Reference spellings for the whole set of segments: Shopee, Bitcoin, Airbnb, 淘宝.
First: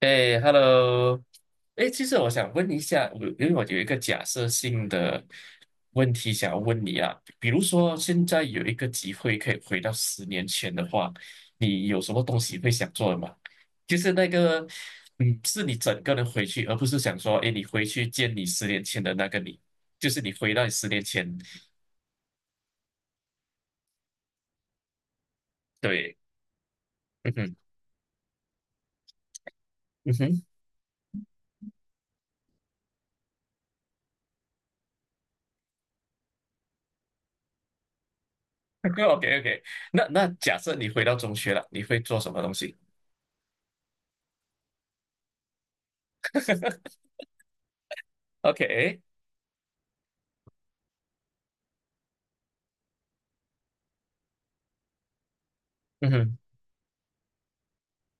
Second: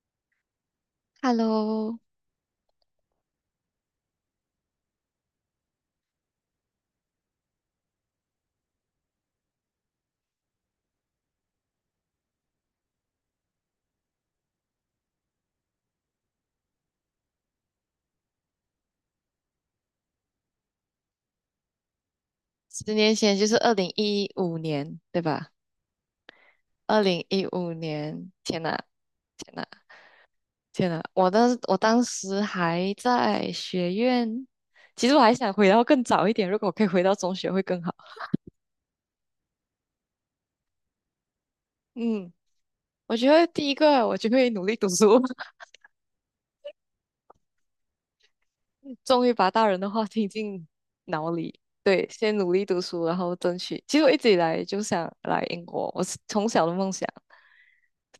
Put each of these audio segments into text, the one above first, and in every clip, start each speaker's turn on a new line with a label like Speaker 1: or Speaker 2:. Speaker 1: 哎，Hello，哎，
Speaker 2: Hello，
Speaker 1: 其实我想问一下，因为我有一个假设性的问题想要问你啊，比如说现在有一个机会可以回到十年前的话，你有什么东西会想做的吗？就是那个，嗯，是你整个人回去，而不是想说，哎，你回去见你十年前的那个你，就是你回到你十年前，
Speaker 2: 10年前就是二零一五年，对吧？
Speaker 1: 对，
Speaker 2: 二零
Speaker 1: 嗯
Speaker 2: 一
Speaker 1: 哼，
Speaker 2: 五年，天呐，天呐，
Speaker 1: 嗯哼
Speaker 2: 天呐！我当时还在学院。其实我还想回到更早一点，如果我可以回到中学会更好。
Speaker 1: ，OK OK，那假设你回到中学了，你会做
Speaker 2: 嗯，
Speaker 1: 什么东西
Speaker 2: 我觉得第一个我就会努力读书。
Speaker 1: ？OK，
Speaker 2: 终于把大人的话听进脑里。对，先努力读书，然后争取。其实我一直以来就想来英国，我
Speaker 1: 嗯
Speaker 2: 是
Speaker 1: 哼
Speaker 2: 从小的梦想。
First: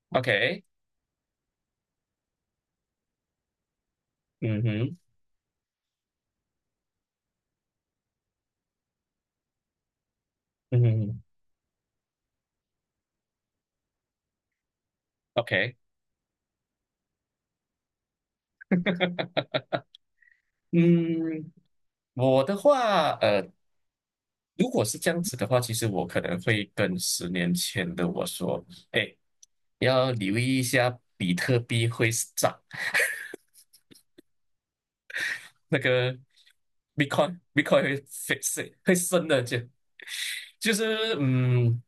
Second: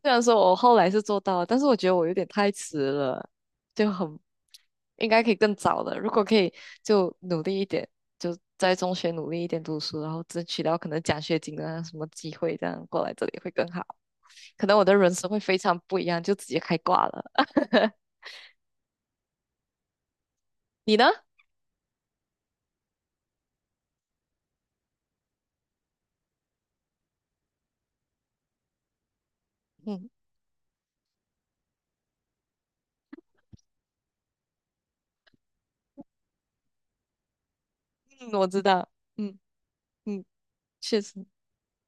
Speaker 2: 虽然说我后
Speaker 1: ，OK。
Speaker 2: 来是做到了，但是我觉得我有点太迟了，就很
Speaker 1: 嗯哼，
Speaker 2: 应该可以更早的。如果可以，就努力一点，就在中学努力一点读书，然后争取到
Speaker 1: 嗯
Speaker 2: 可能奖
Speaker 1: 哼
Speaker 2: 学金啊什么机会，这样过来这里会更好。可能我的人生会非
Speaker 1: ，OK，
Speaker 2: 常不一样，就直接开挂了。你呢？
Speaker 1: 嗯，我的话，如果是这样子的话，其实我可能会跟十年前的我说，哎，
Speaker 2: 嗯
Speaker 1: 要留意一下比特币会涨，那个 Bitcoin 会
Speaker 2: 嗯，我知
Speaker 1: f i
Speaker 2: 道，
Speaker 1: 会升
Speaker 2: 嗯
Speaker 1: 的，就
Speaker 2: 嗯，
Speaker 1: 就
Speaker 2: 确
Speaker 1: 是
Speaker 2: 实，
Speaker 1: 嗯，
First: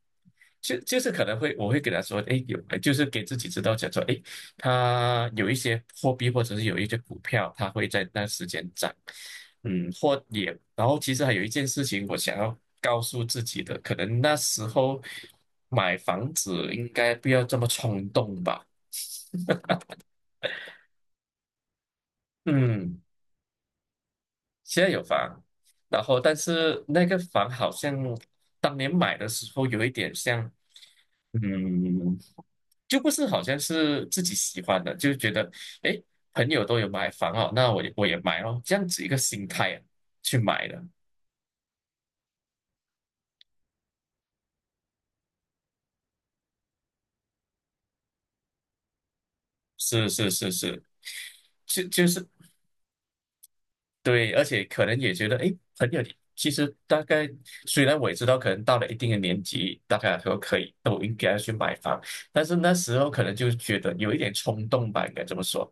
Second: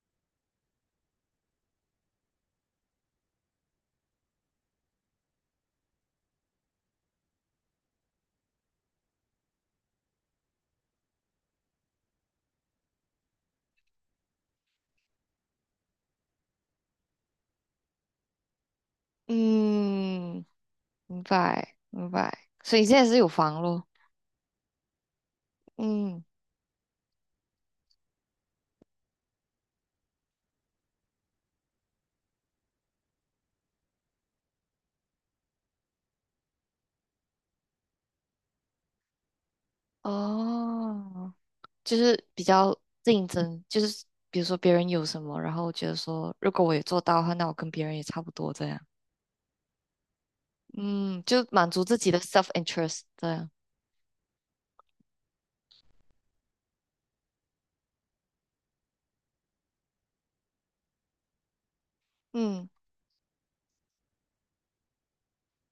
Speaker 1: 就是可能会我会给他说，哎，有就是给自己知道讲说，哎，它有一些货币或者是有一些股票，它会在那时间涨，嗯，或也然后其实还有一件事情我想要告诉自己的，可能那时候买房子应该不要这么冲动吧，
Speaker 2: 嗯，明白明白。所以现
Speaker 1: 嗯。
Speaker 2: 在是有房咯，
Speaker 1: 现在有房，然后
Speaker 2: 嗯
Speaker 1: 但是那个房好像当年买的时候有一点像，嗯，就不是好像是自己喜欢的，就觉得诶，朋友都有买房哦，那我也买哦，这样子一个心态啊去买的，
Speaker 2: 哦。就是比较竞争，就是比如说别人有什么，然后我觉得说如果我也做到的话，那我跟别人也差不多这样。
Speaker 1: 是是是是，
Speaker 2: 嗯，就满足
Speaker 1: 就
Speaker 2: 自
Speaker 1: 就
Speaker 2: 己的
Speaker 1: 是
Speaker 2: self interest 这样。
Speaker 1: 对，而且可能也觉得，哎，很有。其实大概虽然我也知道，可能到了一定的年纪，大概说可以都应该要去买房，但是
Speaker 2: 嗯
Speaker 1: 那时候可能就觉得有一点冲动吧，应该这么说。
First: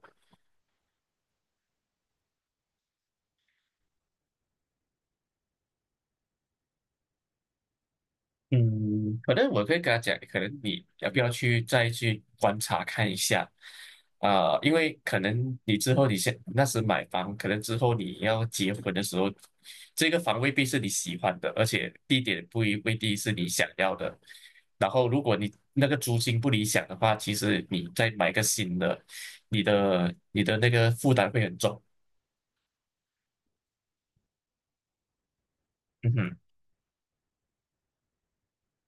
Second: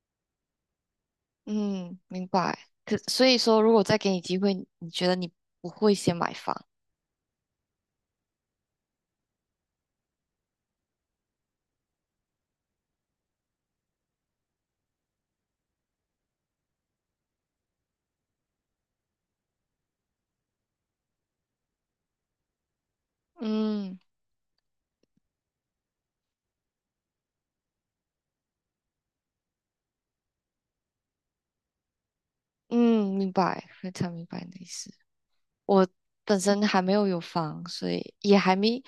Speaker 2: 嗯，明白。可所以说，如果再给你机会，你觉得你不会先买房？
Speaker 1: 嗯，可能我可以跟他讲，可能你要不要去再去观察看一下啊、因为可能你之后你先那时买房，可能之后你要结婚的时候，这个房未必是你喜欢的，而且地点不一未必是你想要
Speaker 2: 嗯
Speaker 1: 的。然后，如果你那个租金不理想的话，其实你再买个新的，你的那个负担会很重。
Speaker 2: 嗯，明白，非常明白你的意思。我
Speaker 1: 嗯哼。
Speaker 2: 本身还没有有房，所以也还没，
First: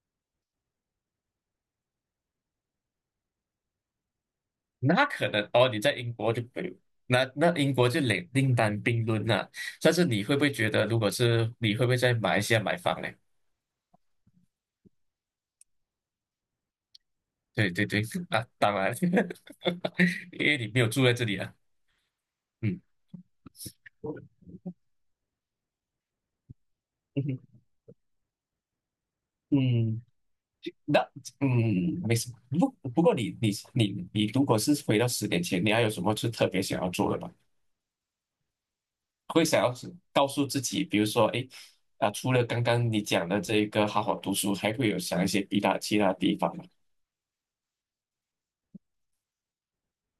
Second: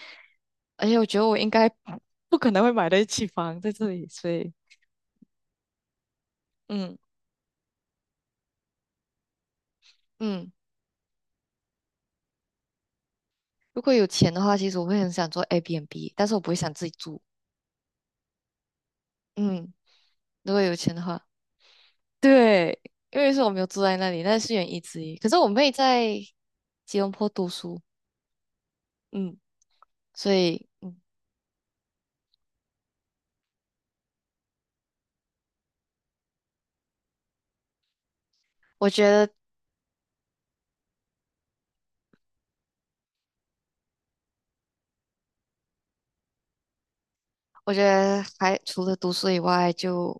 Speaker 2: 而且我觉得我应该 不可能会买得起房在这里，所以
Speaker 1: 那可能哦，你在英国就没有
Speaker 2: 嗯
Speaker 1: 那英国就另另当别论了。但是你会不
Speaker 2: 嗯。
Speaker 1: 会觉得，如果是你会不会在马来西亚买房呢？
Speaker 2: 如果有钱的话，其实我会很想做 Airbnb，但是我不会想自己住。
Speaker 1: 对对对，啊，当然，
Speaker 2: 嗯，
Speaker 1: 因
Speaker 2: 如
Speaker 1: 为
Speaker 2: 果
Speaker 1: 你
Speaker 2: 有
Speaker 1: 没有
Speaker 2: 钱的
Speaker 1: 住在
Speaker 2: 话，
Speaker 1: 这里啊。
Speaker 2: 对，
Speaker 1: 嗯
Speaker 2: 因为是我没有住在那里，那是原因之一。可是我妹在吉隆坡读书。嗯，
Speaker 1: 嗯，
Speaker 2: 所以
Speaker 1: 那嗯没什么。不过你如果是回到十年前，你还有什么是特别想要做的吗？
Speaker 2: 我觉得，
Speaker 1: 会想要是告诉自己，比如说，哎，啊，除了刚刚你讲的这个好好读书，还会有想一些其他地方吗？
Speaker 2: 我觉得还除了读书以外就，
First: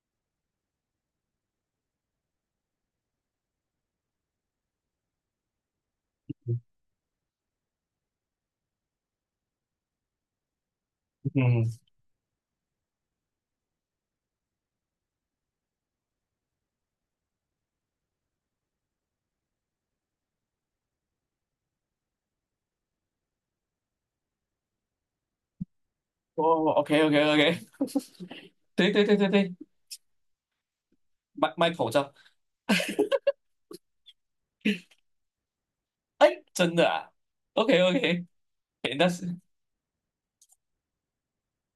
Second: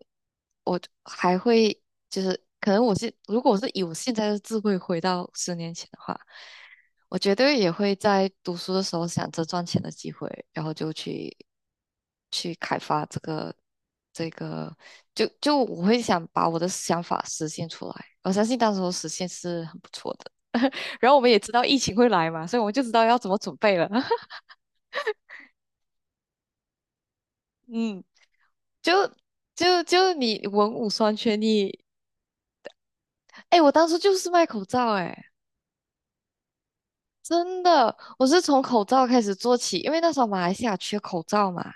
Speaker 2: 我还会就是，可能如果我是以我现在的智慧回到十年前的话，我绝对也会在读书的时候想着赚钱的机会，然后就去
Speaker 1: 嗯，
Speaker 2: 去开发这个，就我会想把我的想法实现出来。我相信到时候实现是很不错的。然后我们也知道疫情会来嘛，所以我们就知道要怎么准备了。
Speaker 1: 哦，OK OK OK，
Speaker 2: 嗯，
Speaker 1: 对
Speaker 2: 就
Speaker 1: 对对对对，
Speaker 2: 就你文武双全，
Speaker 1: 卖
Speaker 2: 你
Speaker 1: 口罩，
Speaker 2: 哎，我当初就是卖口罩哎。
Speaker 1: 哎，真的啊
Speaker 2: 真
Speaker 1: ，OK
Speaker 2: 的，我
Speaker 1: OK，
Speaker 2: 是从口
Speaker 1: 哎，
Speaker 2: 罩
Speaker 1: 那
Speaker 2: 开始
Speaker 1: 是，
Speaker 2: 做起，因为那时候马来西亚缺口罩嘛。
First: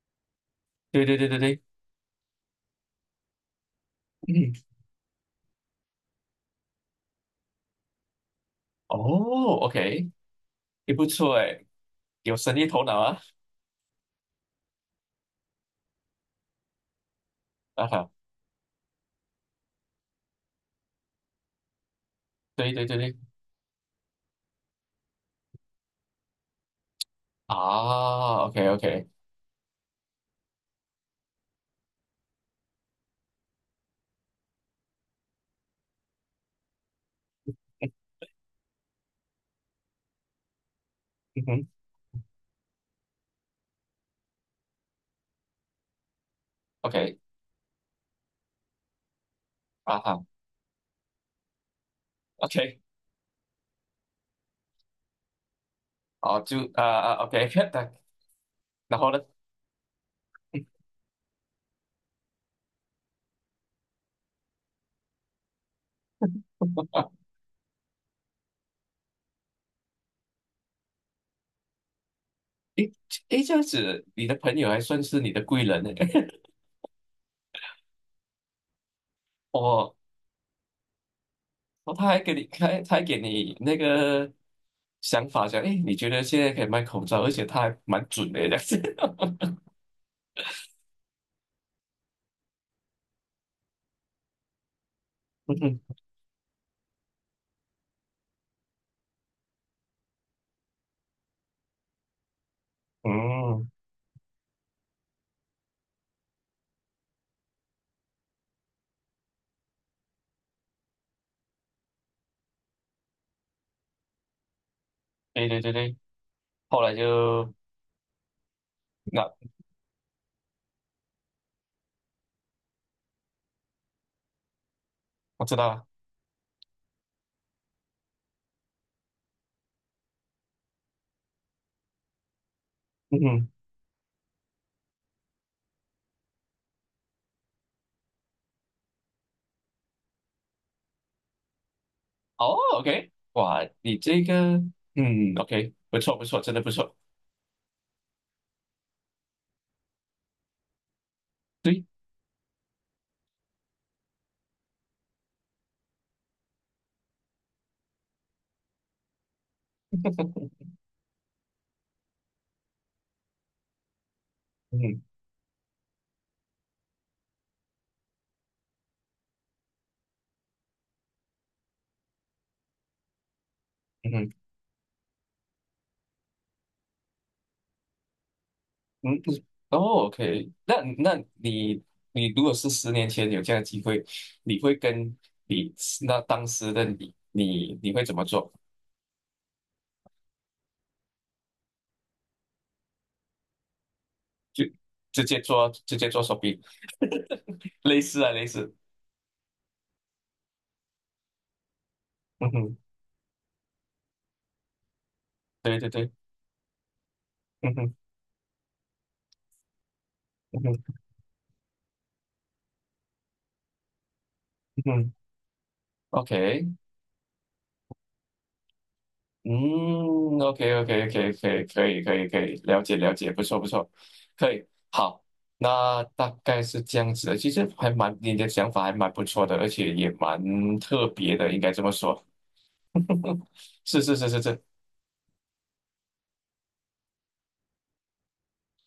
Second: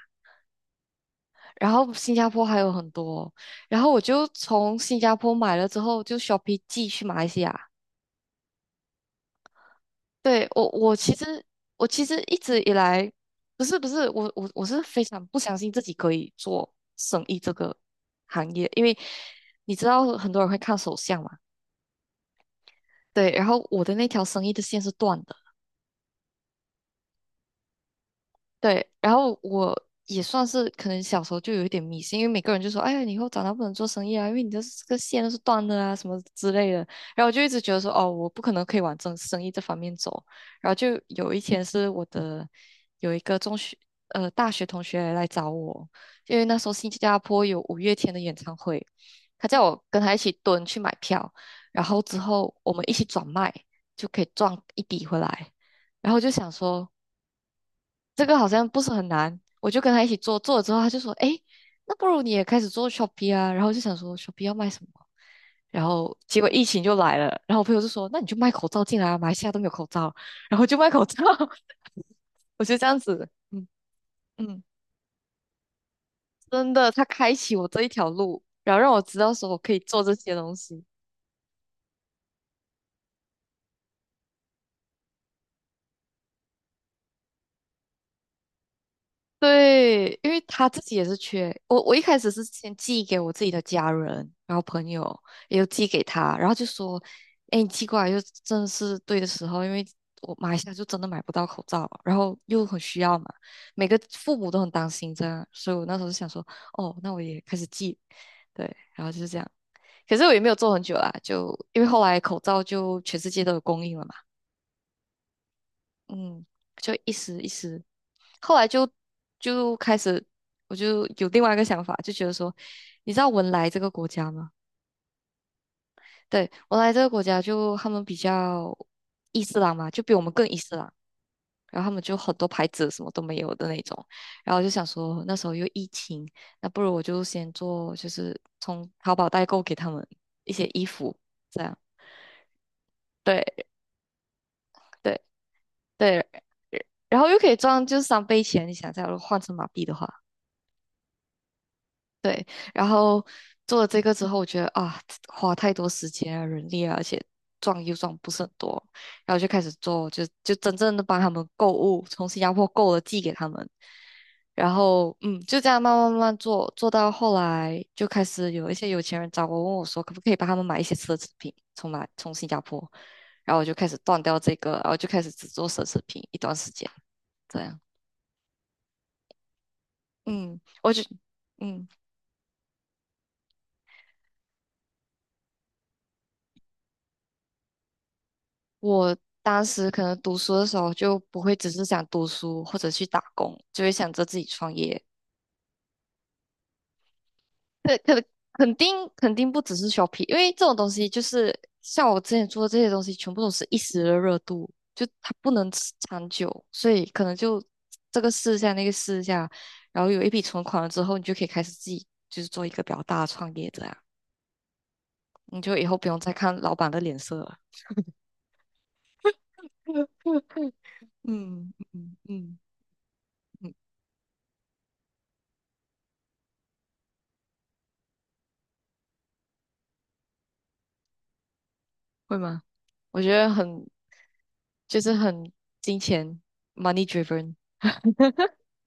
Speaker 1: 对对对对对，
Speaker 2: 然后新加坡还有很多。然后我就
Speaker 1: 嗯，
Speaker 2: 从新加坡买了之后，就 shopping 寄去马来西亚。
Speaker 1: 哦，OK，
Speaker 2: 对，我，
Speaker 1: 也
Speaker 2: 我
Speaker 1: 不
Speaker 2: 其
Speaker 1: 错
Speaker 2: 实
Speaker 1: 哎，
Speaker 2: 我其实
Speaker 1: 有
Speaker 2: 一
Speaker 1: 生
Speaker 2: 直
Speaker 1: 意
Speaker 2: 以
Speaker 1: 头脑
Speaker 2: 来
Speaker 1: 啊，
Speaker 2: 不是我是非常不相信自己可以做生意这个
Speaker 1: 啊哈，
Speaker 2: 行业，因为你知道很多人会看手相嘛。
Speaker 1: 对对对对，
Speaker 2: 对，然后我的那条生意的线是断的。
Speaker 1: 啊，OK
Speaker 2: 对，
Speaker 1: OK，
Speaker 2: 然后我也算是可能小时候就有一点迷信，因为每个人就说：“哎呀，你以后长大不能做生意啊，因为你的这个线都是断的啊，什么之类的。”然后我就一直觉得说：“哦，我不可能可以往这生意这方面走。”然后就有一
Speaker 1: 嗯
Speaker 2: 天
Speaker 1: 哼
Speaker 2: 是我的有一个大学同学来找我，因为那时候新加
Speaker 1: ，OK，
Speaker 2: 坡有五月天的演唱会，他叫我跟
Speaker 1: 啊
Speaker 2: 他一
Speaker 1: 哈
Speaker 2: 起蹲去买票，然后之后我
Speaker 1: ，OK，
Speaker 2: 们一起转卖就可以赚一笔回来。然后就
Speaker 1: 好，
Speaker 2: 想
Speaker 1: 就啊
Speaker 2: 说。
Speaker 1: 啊，OK，
Speaker 2: 这个好像不 是
Speaker 1: 然
Speaker 2: 很
Speaker 1: 后呢，
Speaker 2: 难，我就跟他一起做，做了之后他就说，哎，那不如你也开始做 Shopee 啊，然后我就想说 Shopee 要卖什么，然后结果疫情就来了，然后我朋友就说，那你就卖口罩进来啊，马来西亚都没有口罩，然后就卖口罩。我就这
Speaker 1: 诶
Speaker 2: 样子。
Speaker 1: 诶，这样
Speaker 2: 嗯
Speaker 1: 子，你的朋
Speaker 2: 嗯，
Speaker 1: 友还算是你的贵人呢，
Speaker 2: 真的，他开启我这一条路，然后让我知道说我 可以
Speaker 1: 哦。
Speaker 2: 做这些东西。
Speaker 1: 哦，他还给你开，他还给你那个想法，讲，诶，你觉得现在可以卖口罩，而且他还蛮准的这样子。
Speaker 2: 对，因为他自己也是缺我。我一开始是先寄给我自己的家人，然后朋友
Speaker 1: 嗯
Speaker 2: 也有
Speaker 1: 哼
Speaker 2: 寄给他，然后就说：“哎，你寄过来就真的是对的时候，因为我马来西亚就真的买不到口罩，然后又很需要嘛，
Speaker 1: 嗯，
Speaker 2: 每个父母都很担心这样，所以我那时候就想说，哦，那我也开始寄，对，然后就是这样。可是我也没有做很久啦，就因为后来口罩就全世界都有供应了嘛。
Speaker 1: 对对对对，
Speaker 2: 嗯，
Speaker 1: 后
Speaker 2: 就
Speaker 1: 来
Speaker 2: 一时一
Speaker 1: 就
Speaker 2: 时，后来就
Speaker 1: 那
Speaker 2: 就开始，我就有另外一个想法，就觉得说，你知道文莱这个国家吗？
Speaker 1: 我知道了。
Speaker 2: 对，文莱这个国家就他们比较伊斯兰嘛，就比我们更伊斯兰，然后他们就很多牌子什么
Speaker 1: 嗯
Speaker 2: 都没
Speaker 1: 哼，
Speaker 2: 有的那种，然后我就想说那时候又疫情，那不如我就先做，就是从淘宝代购给他们一些衣服，这样，
Speaker 1: 哦，OK，
Speaker 2: 对
Speaker 1: 哇，你这个，
Speaker 2: 对
Speaker 1: 嗯，OK，不错
Speaker 2: 对，
Speaker 1: 不错，真的不错。
Speaker 2: 然后又可以赚就是3倍钱，你想一下，如果换成马币的话。
Speaker 1: 对，
Speaker 2: 对，然后做了这个之后，我觉得啊，花太多时间啊、人力啊，而且赚又赚不是很多，然后就开始做，就真正的帮他们购物，从新加坡购了寄给他们，然
Speaker 1: 嗯哼
Speaker 2: 后就这样慢慢慢慢做，做到后来就开始有一些有钱人找我，问我说可不可以帮他们买一些奢侈品，从新加坡，然后我就开始
Speaker 1: 嗯
Speaker 2: 断
Speaker 1: 哼
Speaker 2: 掉这个，然后就开始只做奢侈品一段时间，这样。
Speaker 1: 嗯，哦，OK，
Speaker 2: 嗯，
Speaker 1: 那
Speaker 2: 我就。
Speaker 1: 那你
Speaker 2: 嗯。
Speaker 1: 你如果是十年前有这样的机会，你会跟你那当时的你，你你会怎么做？
Speaker 2: 我当时可能读书的时候就不会只是想读书或者去打工，就会想着自己
Speaker 1: 就
Speaker 2: 创业。
Speaker 1: 直接做手臂，
Speaker 2: 可
Speaker 1: 类似
Speaker 2: 可
Speaker 1: 啊类
Speaker 2: 肯
Speaker 1: 似，
Speaker 2: 定肯定不只是 Shopee，因为这种东西就是像我之前
Speaker 1: 嗯
Speaker 2: 做的这
Speaker 1: 哼，
Speaker 2: 些东西，全部都是一时的热度，就它不能
Speaker 1: 对对
Speaker 2: 持
Speaker 1: 对，
Speaker 2: 长久，所以可能就
Speaker 1: 嗯哼
Speaker 2: 这个试一下那个试一下，然后有一笔
Speaker 1: 嗯
Speaker 2: 存款了
Speaker 1: 哼
Speaker 2: 之后，你就可以开始自己就是做一个比较大的创业者啊，
Speaker 1: 嗯哼
Speaker 2: 你就以后不用再看
Speaker 1: ，OK，
Speaker 2: 老板的脸色了。
Speaker 1: 嗯，OK OK OK 可以
Speaker 2: 嗯
Speaker 1: 可以可
Speaker 2: 嗯
Speaker 1: 以可以，
Speaker 2: 嗯
Speaker 1: 了解了解，不错不
Speaker 2: 嗯，
Speaker 1: 错，可以，好，那大概是这样子的，其实还蛮你的想法还蛮不错的，而且也蛮特别的，应该这么说，
Speaker 2: 会吗？我觉得 很。
Speaker 1: 是是是是是。
Speaker 2: 就是很金钱 money driven，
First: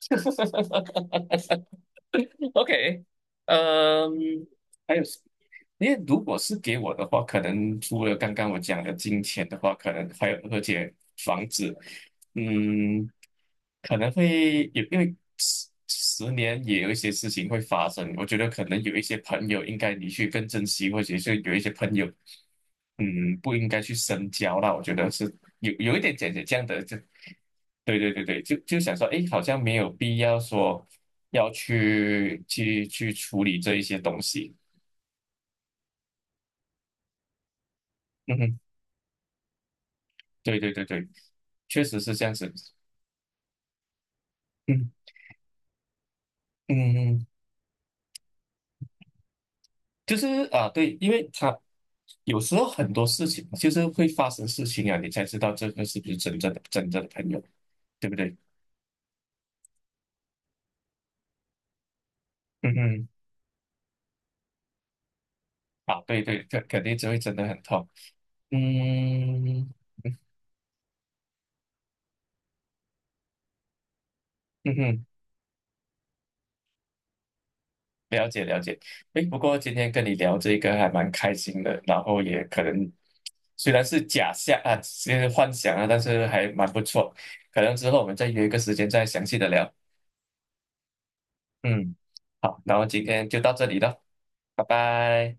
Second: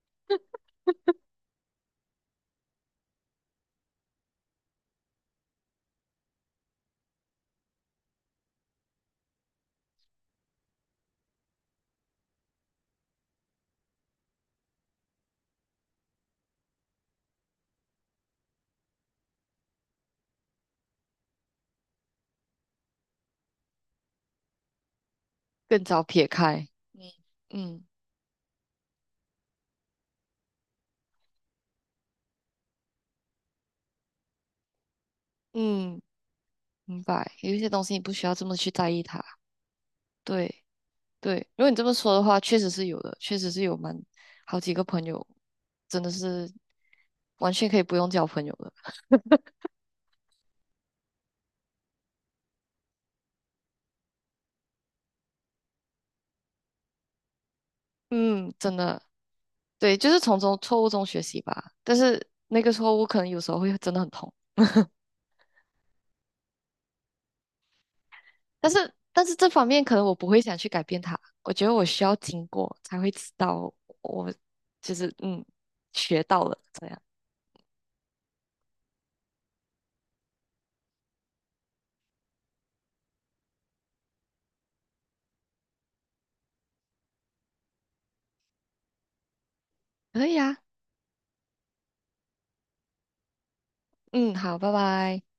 Speaker 1: OK，嗯，还有，因为如果是给我的话，可能除了刚刚我讲的金钱的话，可能还有而且房子，嗯，可能会有，因为十年也有一些事情会发生。我觉得可能有一些朋友应该你去更珍惜，或者是有一些朋友，嗯，不应该去深交啦。我觉得是有
Speaker 2: 更
Speaker 1: 有一
Speaker 2: 早
Speaker 1: 点
Speaker 2: 撇
Speaker 1: 姐姐这样
Speaker 2: 开。
Speaker 1: 的，就
Speaker 2: 嗯，嗯
Speaker 1: 对对对对，就就想说，哎，好像没有必要说要去处理这一些东西。
Speaker 2: 嗯，明白。有一些东西你不需要
Speaker 1: 嗯
Speaker 2: 这么
Speaker 1: 哼，
Speaker 2: 去在意它。
Speaker 1: 对
Speaker 2: 对
Speaker 1: 对对对，
Speaker 2: 对，如果你
Speaker 1: 确
Speaker 2: 这么
Speaker 1: 实
Speaker 2: 说
Speaker 1: 是
Speaker 2: 的
Speaker 1: 这样
Speaker 2: 话，
Speaker 1: 子。
Speaker 2: 确实是有的，确实是有蛮好几个朋
Speaker 1: 嗯
Speaker 2: 友，真的是
Speaker 1: 嗯嗯，
Speaker 2: 完全可以不用交朋友的。
Speaker 1: 就是啊，对，因为他有时候很多事情就是会发生事情啊，你才知道这个是不是真正的朋友，对不对？
Speaker 2: 嗯，真的，对，就是从中错误中学习吧。但是那个
Speaker 1: 嗯
Speaker 2: 错误
Speaker 1: 嗯，
Speaker 2: 可能有时候会真的很痛。
Speaker 1: 啊，对对，肯定就会真的很痛。
Speaker 2: 但是这方
Speaker 1: 嗯
Speaker 2: 面可能我不会想去改变它，我觉得我需要经过才会知道我
Speaker 1: 嗯
Speaker 2: 就
Speaker 1: 哼，
Speaker 2: 是嗯学到了这样，
Speaker 1: 了解了解。诶，不过今天跟你聊这个还蛮开心的，然后也可能虽然是假象啊，是幻想啊，但是还蛮不错。可能之后我们再约一个时间再详细的聊。
Speaker 2: 可以啊，
Speaker 1: 嗯，好，然后今天就到这里了，
Speaker 2: 嗯，好，
Speaker 1: 拜
Speaker 2: 拜拜。
Speaker 1: 拜。